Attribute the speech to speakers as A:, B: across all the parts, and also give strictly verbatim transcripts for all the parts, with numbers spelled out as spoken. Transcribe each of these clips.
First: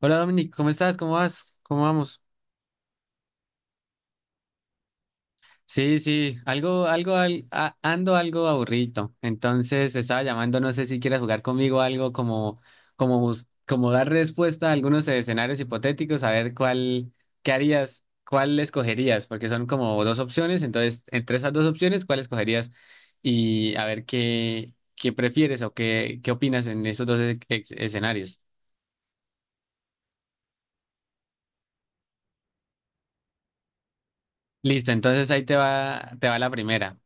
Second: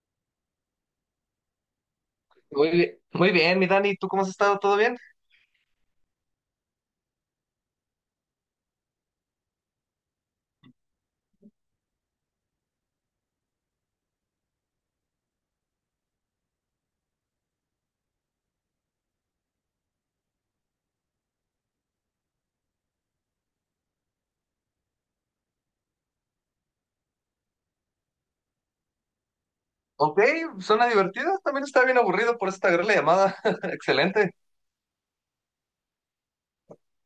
A: Hola Dominic, ¿cómo estás? ¿Cómo vas? ¿Cómo vamos?
B: Muy bien, muy bien, mi Dani, ¿tú cómo has estado? ¿Todo bien?
A: Sí, sí, algo, algo, al- a- ando algo aburrido. Entonces estaba llamando, no sé si quieres jugar conmigo algo como, como, bus- como dar respuesta a algunos escenarios hipotéticos, a ver cuál, qué harías, cuál escogerías, porque son como dos opciones. Entonces, entre esas dos opciones, ¿cuál escogerías? Y a ver qué, qué prefieres o qué, qué opinas en esos dos e- ex- escenarios.
B: Ok, suena divertido, también está bien aburrido, por esta gran la llamada. Excelente.
A: Listo, entonces ahí te va, te va la primera.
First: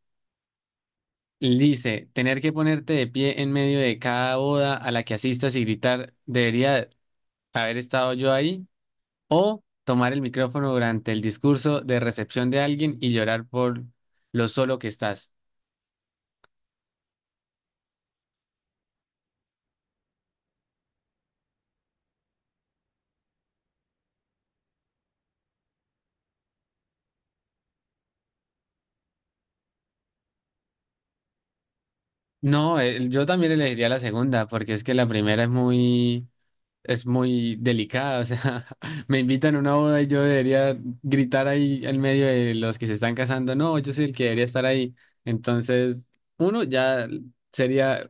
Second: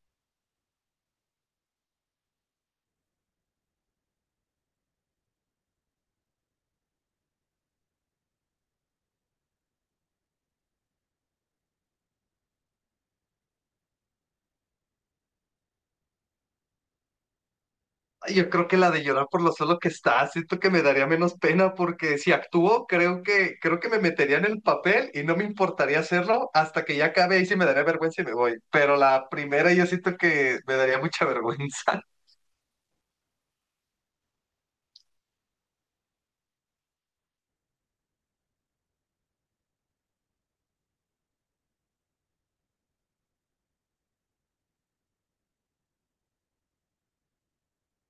A: Lice, tener que ponerte de pie en medio de cada boda a la que asistas y gritar, ¿debería haber estado yo ahí? O tomar el micrófono durante el discurso de recepción de alguien y llorar por lo solo que estás.
B: Ay, yo creo que la de llorar por lo solo que está, siento que me daría menos pena porque si actúo, creo que, creo que me metería en el papel y no me importaría hacerlo hasta que ya acabe y sí me daría vergüenza y me voy. Pero la primera yo siento que me daría mucha vergüenza.
A: No, eh, yo también elegiría la segunda, porque es que la primera es muy, es muy delicada. O sea, me invitan a una boda y yo debería gritar ahí en medio de los que se están casando. No, yo soy el que debería estar ahí. Entonces, uno ya sería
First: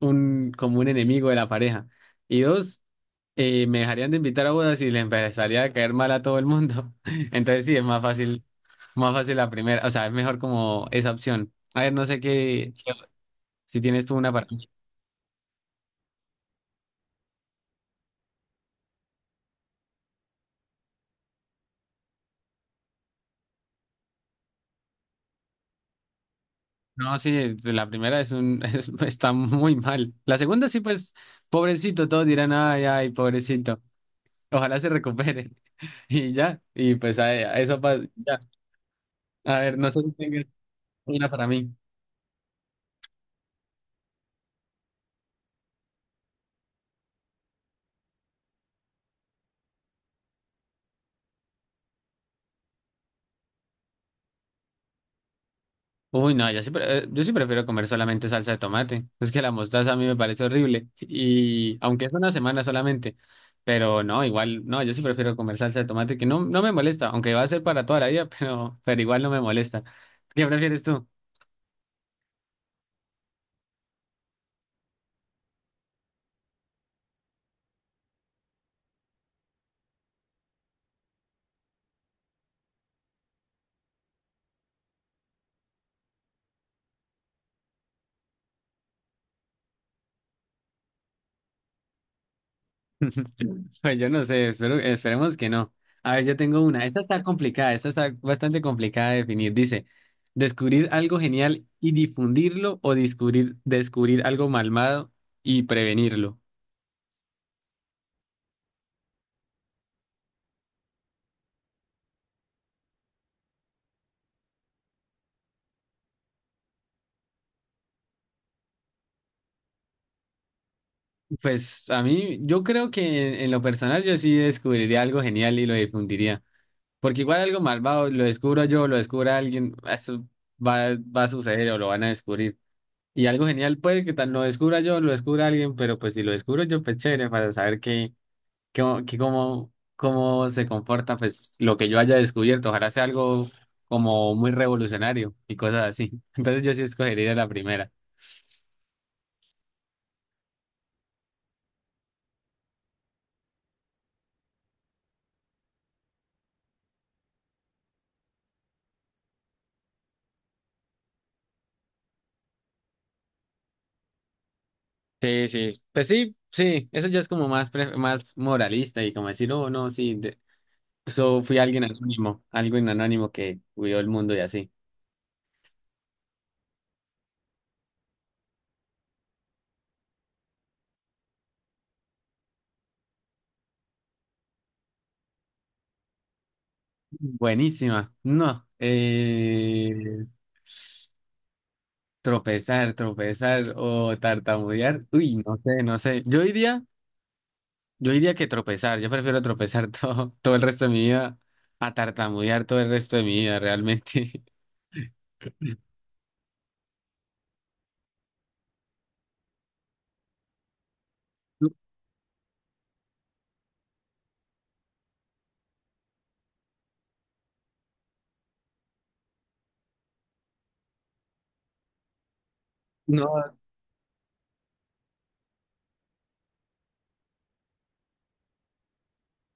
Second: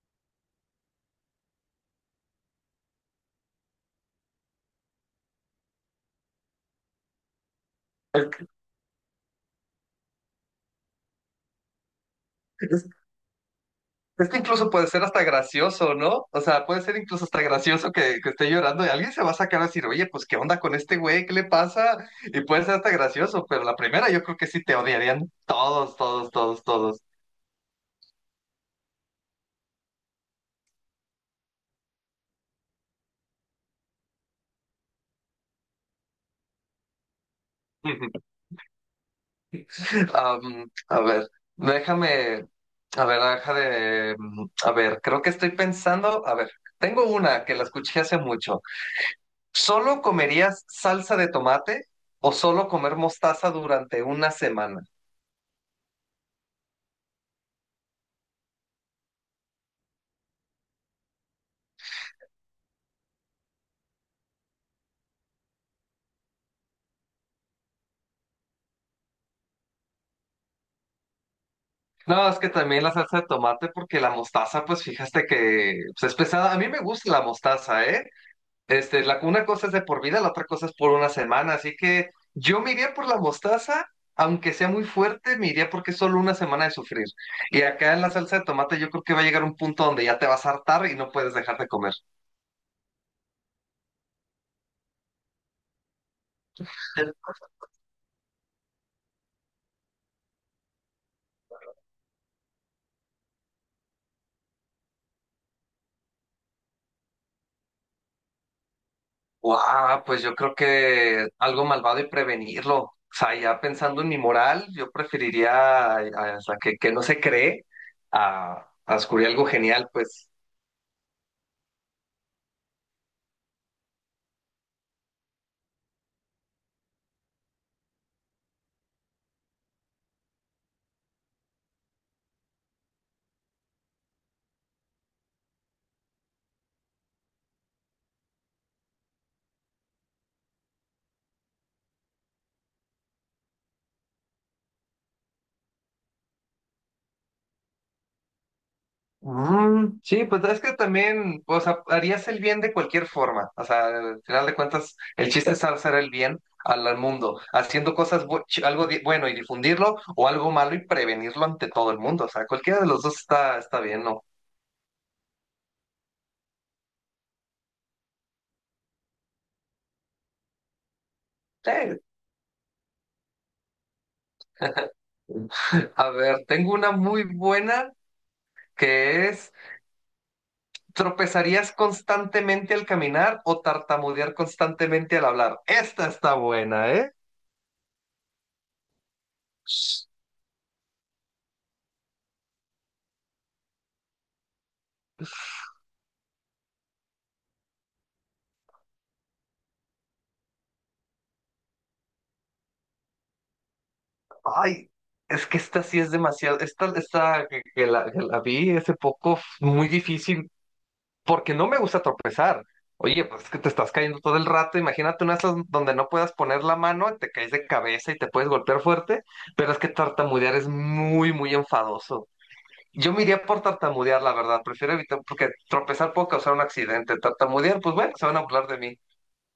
A: un, como un enemigo de la pareja. Y dos, eh, me dejarían de invitar a bodas y le empezaría a caer mal a todo el mundo. Entonces sí, es más fácil, más fácil la primera, o sea, es mejor como esa opción. A ver, no sé qué,
B: Es que-
A: si tienes tú
B: Es
A: una
B: que
A: para mí.
B: incluso puede ser hasta gracioso, ¿no? O sea, puede ser incluso hasta gracioso que, que esté llorando y alguien se va a sacar a decir, oye, pues, ¿qué onda con este güey? ¿Qué le pasa? Y puede ser hasta gracioso, pero la primera yo creo que sí te odiarían todos, todos, todos, todos.
A: No, sí, la primera es un, es- está muy mal. La segunda sí, pues, pobrecito, todos dirán, ay, ay, pobrecito. Ojalá se recupere. Y ya, y pues a, a eso pasa. Ya. A ver, no sé si tengas
B: Am, a
A: una
B: ver,
A: para mí.
B: déjame, a ver, deja de, a ver, creo que estoy pensando, a ver, tengo una que la escuché hace mucho. ¿Solo comerías salsa de tomate o solo comer mostaza durante una semana?
A: Uy, no, yo sí, pre- eh, yo sí prefiero comer solamente salsa de tomate. Es que la mostaza a mí me parece horrible. Y aunque es una semana solamente, pero no, igual, no, yo sí prefiero comer salsa de tomate que no, no me molesta, aunque va a ser para toda la vida, pero, pero igual no me molesta. ¿Qué prefieres tú?
B: No, es que también la salsa de tomate, porque la mostaza, pues fíjate que pues, es pesada. A mí me gusta la mostaza, ¿eh? Este, la, una cosa es de por vida, la otra cosa es por una semana. Así que yo me iría por la mostaza, aunque sea muy fuerte, me iría porque es solo una semana de sufrir. Y acá en la salsa de tomate, yo creo que va a llegar un punto donde ya te vas a hartar y no puedes dejar de comer.
A: Pues yo no sé, espero, esperemos que no. A ver, yo tengo una. Esta está complicada, esta está bastante complicada de definir. Dice, descubrir algo genial y difundirlo o descubrir, descubrir algo malvado y prevenirlo.
B: Guau, pues yo creo que algo malvado y prevenirlo. O sea, ya pensando en mi moral, yo preferiría a, a- o sea, que, que no se cree a, a descubrir algo genial, pues.
A: Pues a mí, yo creo que en, en lo personal yo sí descubriría algo genial y lo difundiría. Porque igual algo malvado, lo descubro yo, lo descubra alguien, eso va, va a suceder o lo van a descubrir. Y algo genial puede que tal lo descubra yo, lo descubra alguien, pero pues si lo descubro yo, pues chévere, para saber que, que, que cómo, cómo se comporta pues lo que yo haya descubierto. Ojalá sea algo como muy revolucionario y cosas así. Entonces yo sí escogería la primera.
B: Mm, sí, pues es que también, o sea, harías el bien de cualquier forma. O sea, al final de cuentas, el chiste es hacer el bien al, al mundo, haciendo cosas, bu- ch- algo di- bueno y difundirlo, o algo malo y prevenirlo ante todo el mundo. O sea, cualquiera de los dos está, está bien, ¿no?
A: Sí, sí, pues sí, sí, eso ya es como más, pre- más moralista y como decir, oh, no, sí, de- so fui alguien
B: Sí.
A: anónimo, alguien anónimo que cuidó el mundo y así.
B: A ver, tengo una muy buena. Que es tropezarías constantemente al caminar o tartamudear constantemente al hablar. Esta está buena, ¿eh?
A: Buenísima, no, eh, tropezar, tropezar o tartamudear, uy, no sé, no sé, yo diría, yo diría que tropezar, yo prefiero tropezar todo, todo el resto de mi vida a tartamudear todo el resto de mi vida, realmente.
B: Ay, es que esta sí es demasiado, esta, esta que, que la, que la vi hace poco, muy difícil, porque no me gusta tropezar. Oye, pues es que te estás cayendo todo el rato, imagínate una de esas donde no puedas poner la mano, te caes de cabeza y te puedes golpear fuerte, pero es que tartamudear es muy, muy enfadoso. Yo me
A: No,
B: iría por tartamudear, la verdad. Prefiero evitar, porque tropezar puede causar un accidente. Tartamudear, pues bueno, se van a hablar de mí.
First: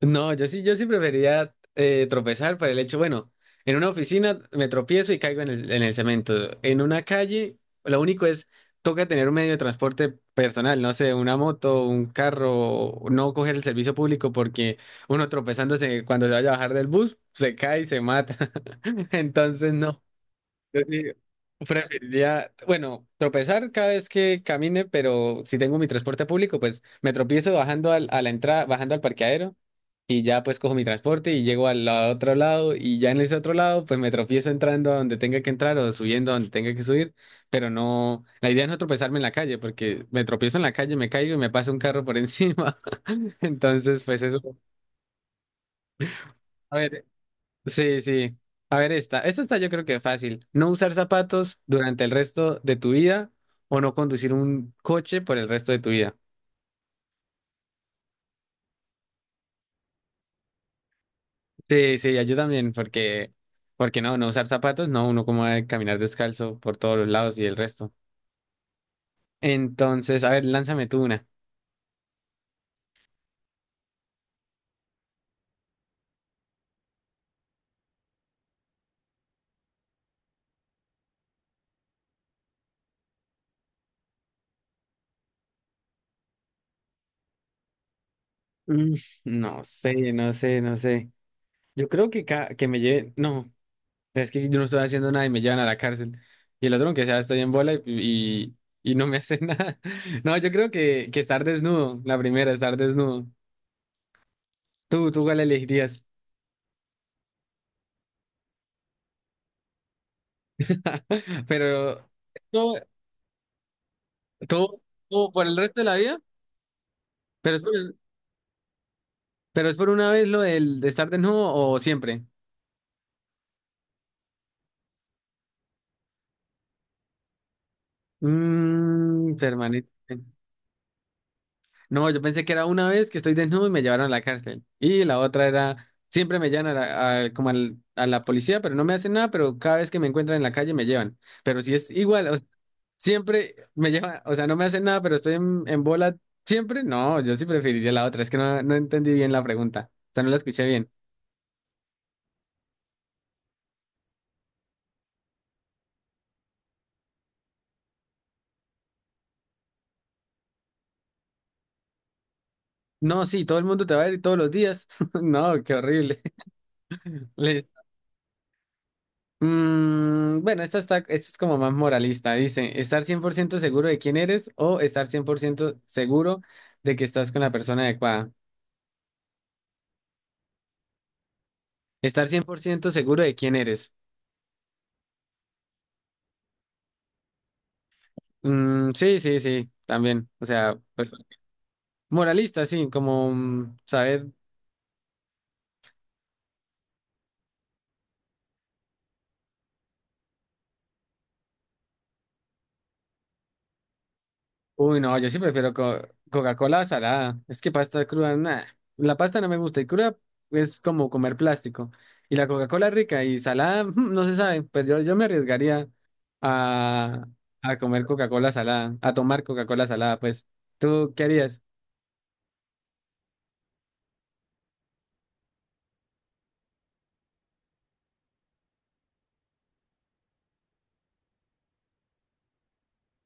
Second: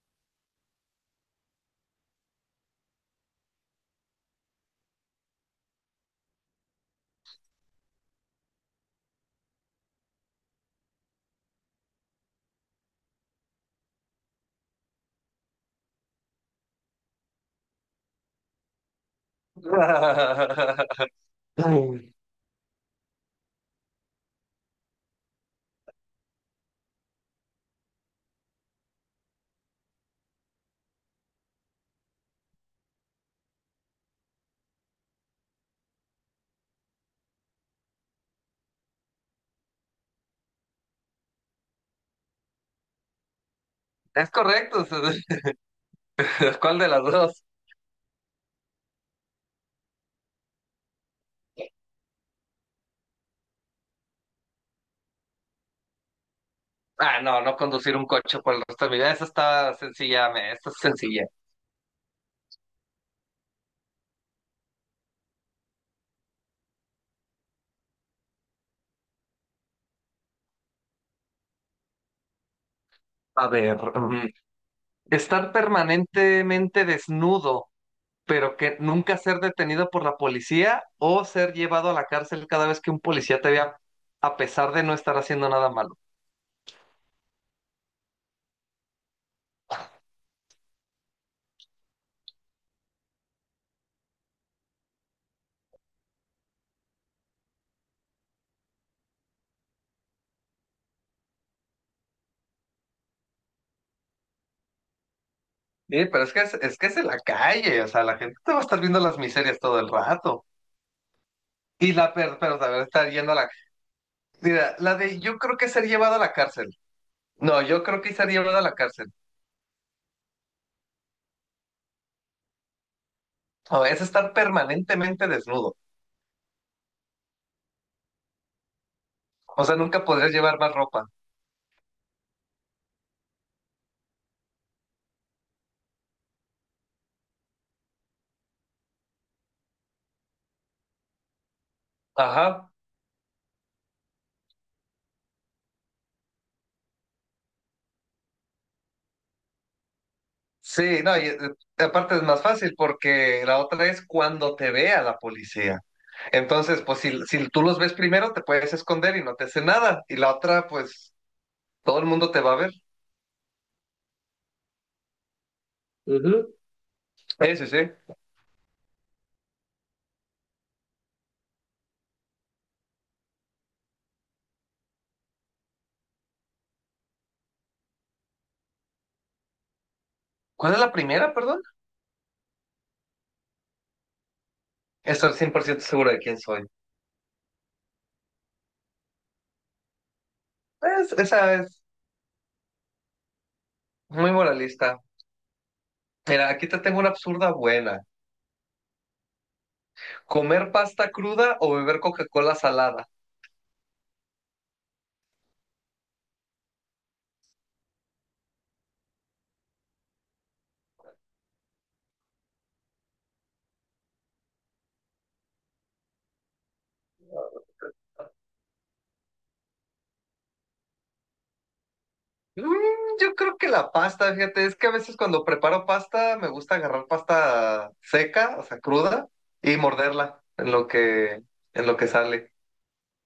A: no, yo sí, yo sí preferiría eh, tropezar para el hecho, bueno, en una oficina me tropiezo y caigo en el, en el cemento. En una calle, lo único es, toca tener un medio de transporte personal, no sé, una moto, un carro, no coger el servicio público porque uno tropezándose cuando se vaya a bajar del bus, se cae y se mata. Entonces, no. Yo sí preferiría, bueno, tropezar cada vez que camine, pero si tengo mi transporte público, pues me tropiezo bajando al, a la entrada, bajando al parqueadero y ya pues cojo mi transporte y llego al la- otro lado y ya en ese otro lado pues me tropiezo entrando a donde tenga que entrar o subiendo a donde tenga que subir, pero no, la idea es no tropezarme en la calle porque me tropiezo en la calle, me caigo y me pasa un carro por encima. Entonces pues
B: Es
A: eso.
B: correcto.
A: A
B: ¿Cuál de las
A: ver,
B: dos?
A: sí, sí. A ver esta, esta está yo creo que fácil. No usar zapatos durante el resto de tu vida o no conducir un coche por el resto de tu vida.
B: Ah, no, no conducir un coche por el resto de mi vida. Esa está sencilla, me, esta es sencilla.
A: Sí, sí, yo también, porque, porque no, no usar zapatos, no, uno como va a caminar descalzo por todos los lados y el resto. Entonces, a ver, lánzame tú una.
B: A ver, mm, estar permanentemente desnudo, pero que nunca ser detenido por la policía o ser llevado a la cárcel cada vez que un policía te vea, a pesar de no estar haciendo nada malo.
A: Mm, no sé, no sé, no sé. Yo creo que, ca- que me lleven, no, es que yo no estoy haciendo nada y me llevan a la cárcel. Y el otro, aunque sea, estoy en bola y, y, y no me hacen nada. No, yo creo que, que estar desnudo, la primera, estar desnudo. Tú, tú, ¿cuál elegirías?
B: Sí, pero es que es, es que es en la calle, o sea, la gente te va a estar viendo las miserias todo el rato. Y la
A: Pero,
B: per, pero a
A: ¿todo,
B: ver estar yendo a la. Mira,
A: todo,
B: la de
A: todo
B: yo
A: por el
B: creo que
A: resto de
B: ser
A: la
B: llevado a
A: vida?
B: la cárcel.
A: Pero
B: No,
A: es
B: yo creo que ser llevado a la cárcel.
A: ¿Pero es por una vez lo del de estar desnudo o siempre?
B: No, es estar permanentemente desnudo.
A: Mmm,
B: O sea,
A: permanente.
B: nunca podrías llevar más ropa.
A: No, yo pensé que era una vez que estoy desnudo y me llevaron a la cárcel. Y la otra era, siempre me llevan a la, a- como al- a la policía, pero no me hacen nada, pero cada vez que me encuentran en la calle me llevan. Pero si es igual, o sea,
B: Ajá.
A: siempre me llevan, o sea, no me hacen nada, pero estoy en, en bola siempre. No, yo sí preferiría la otra, es que no, no entendí bien la pregunta, o sea, no la escuché bien.
B: Sí, no, y eh, aparte es más fácil porque la otra es cuando te vea la policía. Entonces, pues si, si tú los ves primero, te puedes esconder y no te hace nada. Y la otra, pues todo el mundo te va a ver.
A: No, sí, todo el mundo te va a ver todos los días. No, qué horrible.
B: Ujú. Sí, sí, sí.
A: Mm, bueno, esta, está, esta es como más moralista. Dice, estar cien por ciento seguro de quién eres o estar cien por ciento seguro de que estás con la persona adecuada.
B: ¿Cuál es la primera, perdón?
A: Estar cien por ciento seguro de quién eres.
B: Estoy cien por ciento seguro de quién soy.
A: Mm, sí, sí, sí, también. O sea, pues,
B: Es- esa es
A: moralista, sí, como mm, saber.
B: muy moralista. Mira, aquí te tengo una absurda buena. ¿Comer pasta cruda o beber Coca-Cola salada?
A: Uy, no, yo sí prefiero co- Coca-Cola salada. Es que pasta cruda, nada. La pasta no me gusta y cruda es como comer plástico. Y la Coca-Cola rica y salada, mm, no se sabe. Pues yo, yo me arriesgaría. a, a comer Coca-Cola salada, a tomar Coca-Cola salada, pues, ¿tú qué harías?
B: Mm, yo creo que la pasta, fíjate, es que a veces cuando preparo pasta me gusta agarrar pasta seca, o sea, cruda, y morderla en lo que, en lo que sale.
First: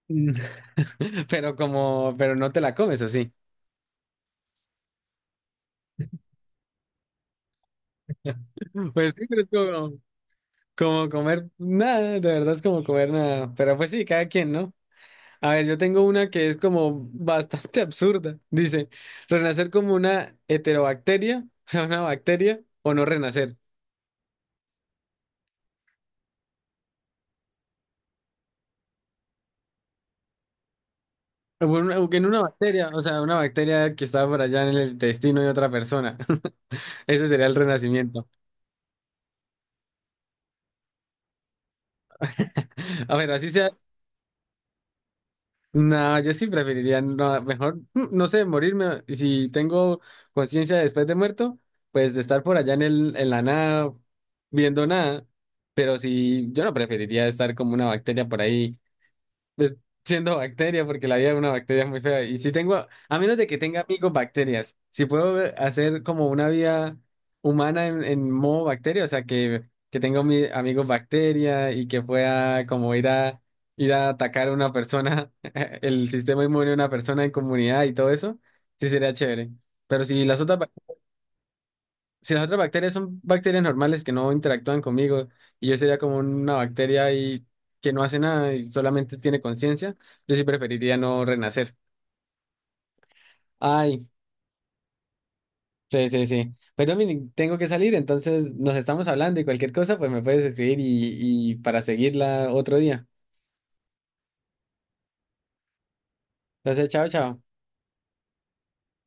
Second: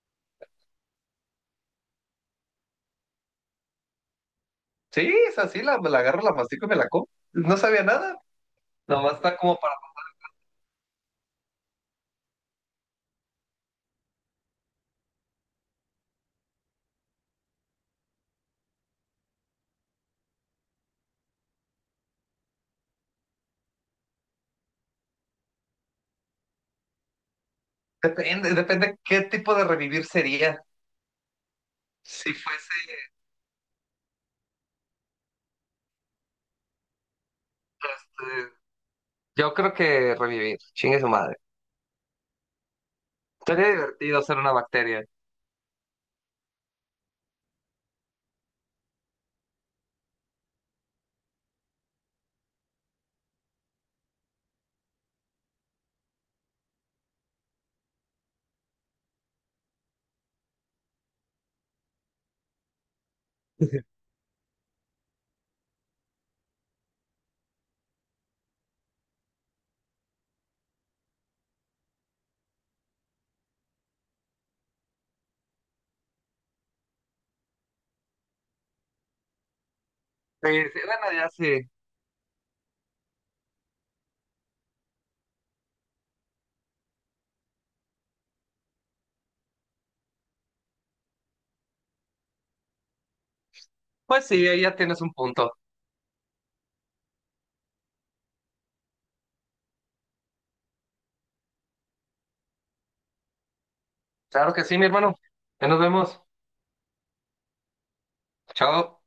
A: Pero como, pero no te la comes, ¿o sí?
B: Sí, es así, la, la agarro, la mastico y me la como. No sabía nada.
A: Pues
B: Nomás
A: sí,
B: está
A: pero es
B: como para...
A: como, como comer nada, de verdad es como comer nada. Pero pues sí, cada quien, ¿no? A ver, yo tengo una que es como bastante absurda. Dice, renacer como una heterobacteria, o sea, una bacteria, o no renacer.
B: Depende, depende qué tipo de revivir sería.
A: O una- o que en
B: Si
A: una
B: fuese
A: bacteria, o sea, una bacteria que está por allá en el intestino de otra persona. Ese sería el renacimiento.
B: este, yo creo que revivir, chingue su madre.
A: A ver, así
B: Sería
A: sea.
B: divertido ser una bacteria.
A: No, yo sí preferiría, no, mejor, mm, no sé, morirme. Si tengo conciencia después de muerto, pues de estar por allá en el, en la nada, viendo nada. Pero si yo no preferiría estar como una bacteria por ahí pues, siendo bacteria, porque la vida de una bacteria es muy fea. Y si tengo, a menos de que tenga amigos bacterias, si puedo ver- hacer como una vida humana en, en modo bacteria, o sea, que, que tenga mi, amigos bacteria y que pueda como ir a, ir a atacar a una persona, el sistema inmune de una persona en comunidad y todo eso, sí sería chévere. Pero si las
B: Sí,
A: otras
B: sí, bueno, ya sí.
A: si las otras bacterias son bacterias normales que no interactúan conmigo y yo sería como una bacteria y que no hace nada y solamente tiene conciencia, yo sí preferiría no renacer. Ay,
B: Pues sí, ahí ya tienes un punto.
A: sí, sí, sí. Pues Dominic, tengo que salir, entonces nos estamos hablando y cualquier cosa, pues me puedes escribir y, y para seguirla otro día.
B: Claro que sí, mi hermano. Ya nos vemos.
A: Entonces, chao, chao.
B: Chao.